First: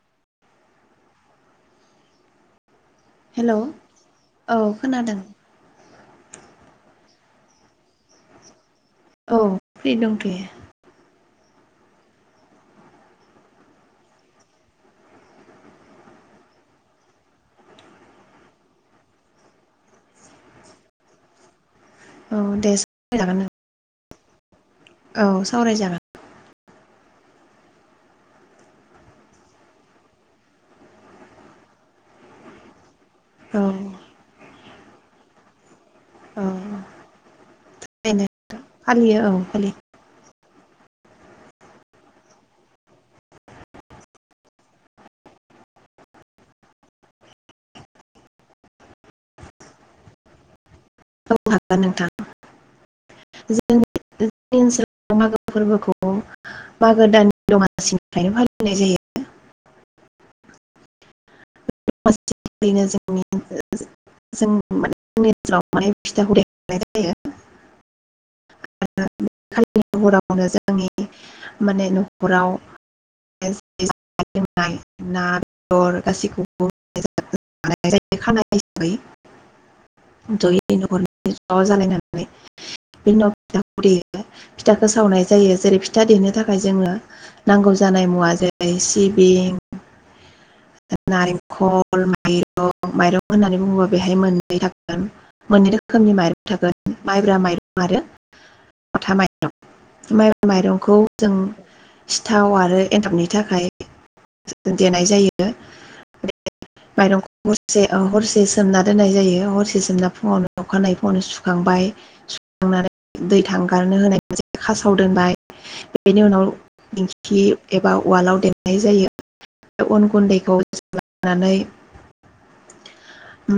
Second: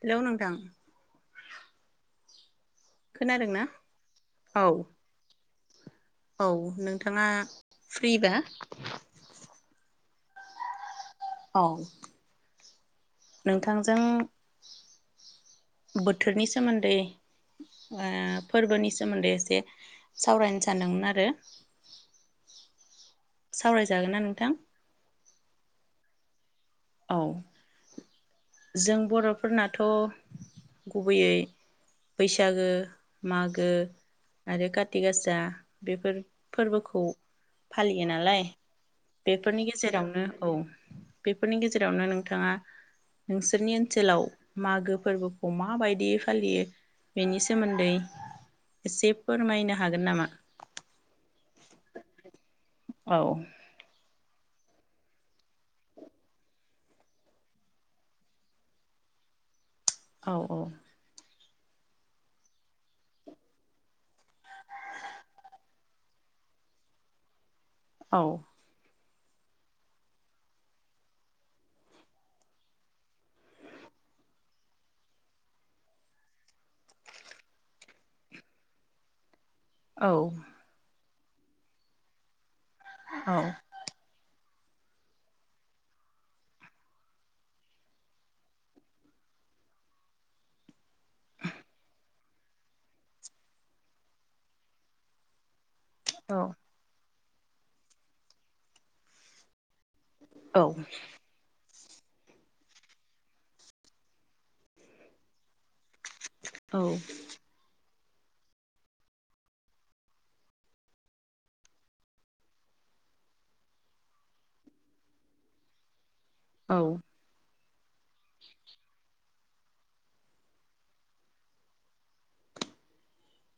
Hello नोंथां खोनादों hello ना औ औ खोनादों औ नोंथाङा फ्रिबा औ फ्रि दंथयो औ नोंथांजों बोथोरनि सोमोन्दै ओ फोरबोनि सोमोन्दै एसे सावरायनो सानदोंमोन आरो औ दे सावरायजागोन नों थां औ सावराय जागोन औ जों बर'फोरनाथ' गुबैयै बैसागो मागो औ आरो काति गासा बेफोर औ फोरबोखौ फालियो बेनो नालाय फालियो औ बेफोरनि फालियो गेजेरावनो औ बेफोरनि गेजेरावनो नोंथाङा नोंसोरनि ओनसोलाव मागो फोरबोखौ माबायदियै फालियो बेनि सोमोन्दै एसे फोरमायनो हागोन नामा औ हागोन नोंथां औ जोंनि जोंनि ओनसोलाव मागो फोरबोखौ मागो दाननि दमासिनिफ्रायनो फालिनाय जायो औ औ दमासिनिफ्रायनो जोंनि ओनसोल जों माने जोंनि ओनसोलाव माने फिथाखौ देनाय जायो औ ओ खालिनि हरावनो जोंनि माने न'खराव संनाय जानाय लोंनाय ना बेदर गासिखौबो [unintelligible] खानाय हिसाबै औ जयै न'खर न' ज' जालायनानै बेनि औ उनाव [unintelligible] फिथाखौ सावनाय जायो जेरै फिथा देनो थाखाय जोङो नांगौ जानाय मुवा जेरै सिबिं नारेंखल माइरं माइरं होननानै बुङोबा बेहाय मोननै थागोन मोननै रो रोखोमनि औ माइरं थागोन माइब्रा माइरं आरो माथा माइरं मायब्रा औ माइरंखौ जों सिथाव आरो एन्थाबनि थाखाय देनाय जायो ओ बे औ माइरंखौ हरसे हरसे सोमना दोननाय जायो हरसे सोमना फुङावनो अखानायै फुङावनो सुखांबाय सुखांनानै दै थांगारनो होनाय जायो खासाव दोनबाय बेनि उनाव औ दिंखि एबा उवालाव देनाय जायो गुन्दैखौ [unintelligible] ओ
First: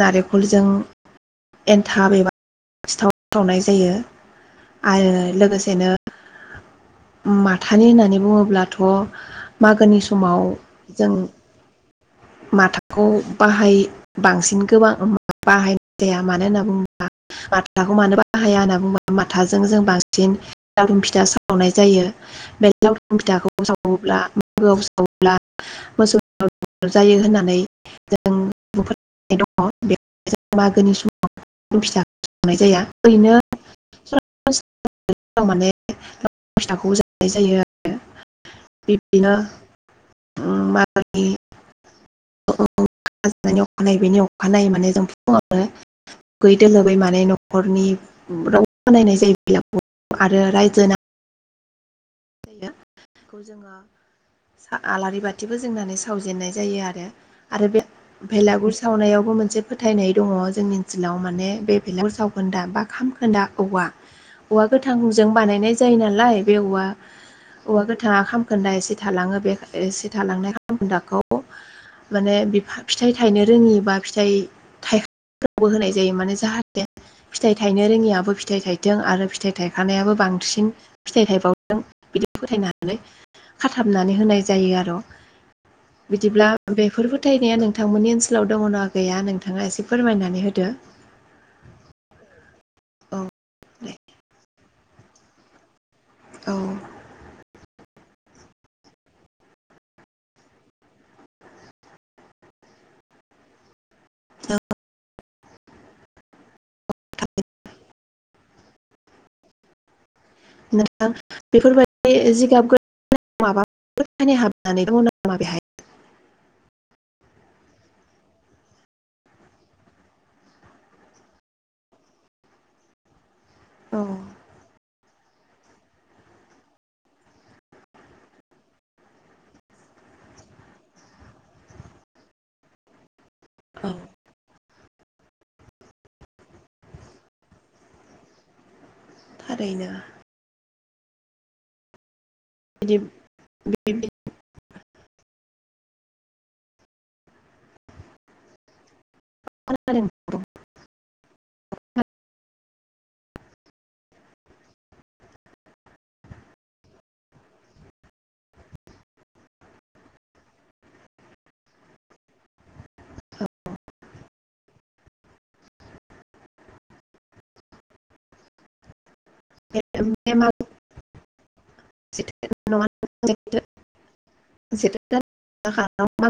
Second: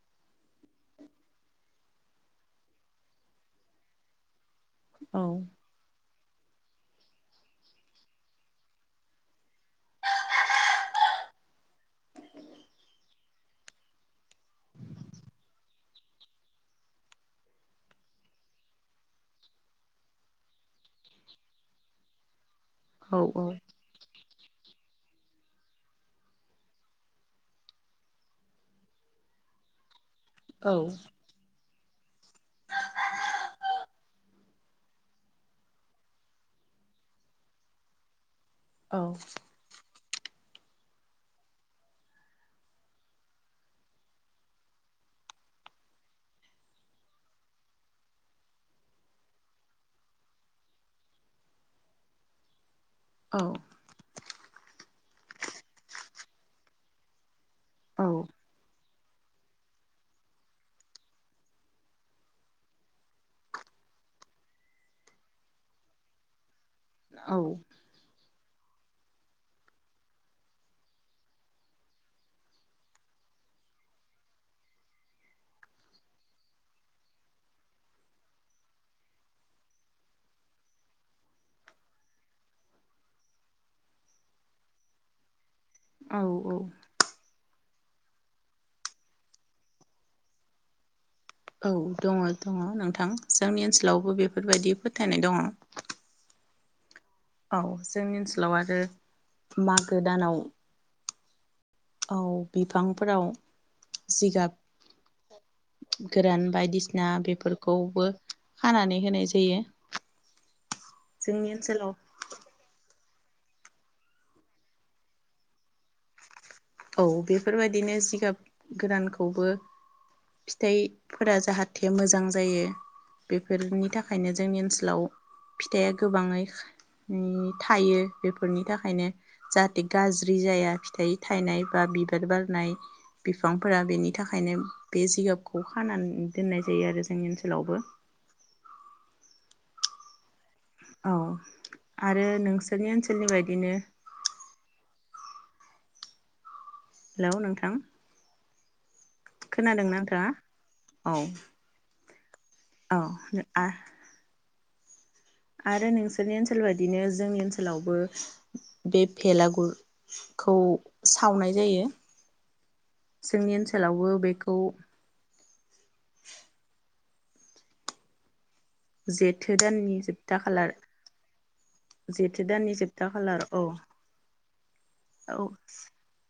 नारेंखलजों एन्थाब एबा सिथाव सावनाय जायो। आरो औ लोगोसेनो माथानि होननानै बुङोब्लाथ' मागोनि समाव जों माथाखौ बाहाय बांसिन गोबां बाहायनाय जाया मानो होनना बुङोबा माथाखौ मानो बाहाया होनना बुङोबा माथाजों जों बांसिन लावदुम फिथा सावनाय जायो बे लावथुम औ फिथाखौ सावोब्ला [unintelligible] जायो होननानै जों [unintelligible] मागोनि समाव फिथाखौ सावनाय जाया ओरैनो [unintelligible] जानाय जायो आरो [unintelligible] [unintelligible] बानायनाय जायो [unintelligible] आरो राइजो नां [unintelligible] बे खौ जोङो आलारि बाथि फोजोंनानै सावजेननाय जायो आरो [unintelligible] आरो बे औ भेलागुर सावनायावबो मोनसे फोथायनाय दङ जोंनि ओनसोलाव माने बे बेलागुर सावखोन्दा बा खाम खोन्दा औवा औवा गोथांजों बानायनाय जायो नालाय बे औवा औवा गोथाङा खाम खोनदा एसे थालाङो बे एसे थालांनाय खामखोनदाखौ माने बिफ-फिथाइ थायनो रोङि बा फिथाइ [unintelligible] होनाय जायो माने जाहाथे फिथाइ थायनो रोङियाबो फिथाइ थायथों आरो फिथाइ थायखानायाबो बांसिन फिथाइ थामबाव बिदि फोथायनानै खाथाबनानै होनाय जायो आरो औ बिदिब्ला बेफोर फोथायनाया नों नोंथांमोननि ओनसोलाव दङ नङा गैया नोंथाङा एसे फोरमायनानै होदो औ दङ दङ नोंथां औ जोंनि ओनसोल दे जोंनावबो बेफोरबायदि फोथायनाय दङ औ औ जोंनि ओनसोलाव आरो मागो दानाव औ बिफांफोराव जिगाब गोरान बायदिसिना ना बेफोरखौबो खानानै होनाय जायो नोंथां जोंनि ओनसोलाव बेफोरबायदि जिगाब [unintelligible] औ बेफोरबायदिनो जिगाब गोदानखौबो फिथाइफोरा जाहाथे मोजां जायो। बेफोरनि औ थाखायनो जोंनि ओनसोलाव फिथाइया गोबाङै उम थायो बेफोरनि थाखायनो जाहाथे गाज्रि जाया फिथाइ थायनाय बा बिबार बारनाय बिफांफोरा औ बेनि थाखायनो बे जिगाबखौ खानानै दोननाय जायो आरो जोंनि ओनसोलावबो ओरैनो औ आरो नोंसोरनि बिदिब्ला ओनसोलनि बायदिनो हेलौ नोंथां खोनादोंना नोंथाङा? औ अ आ आरो नोंसोरनि ओनसोल बायदिनो जोंनि ओनसोलावबो बे भेलागुरखौ सावनाय जायो। जोंनि ओनसोलावबो बेखौ जेत जेथो दाननि जोबथा नोंथाङा खालार जेथो दाननि जोबथा खालार औ औ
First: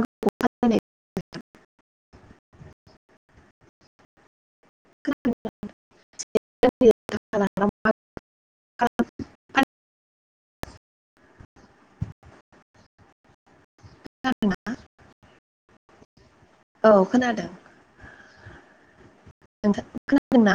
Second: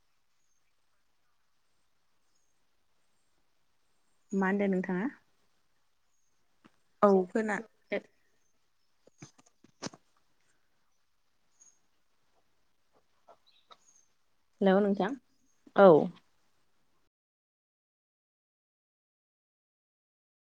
[unintelligible] मा होनदों नोंथाङा? औ खोना हेलौ नोंथां औ औ खोनादों। नोंथां खोनांगादोंना?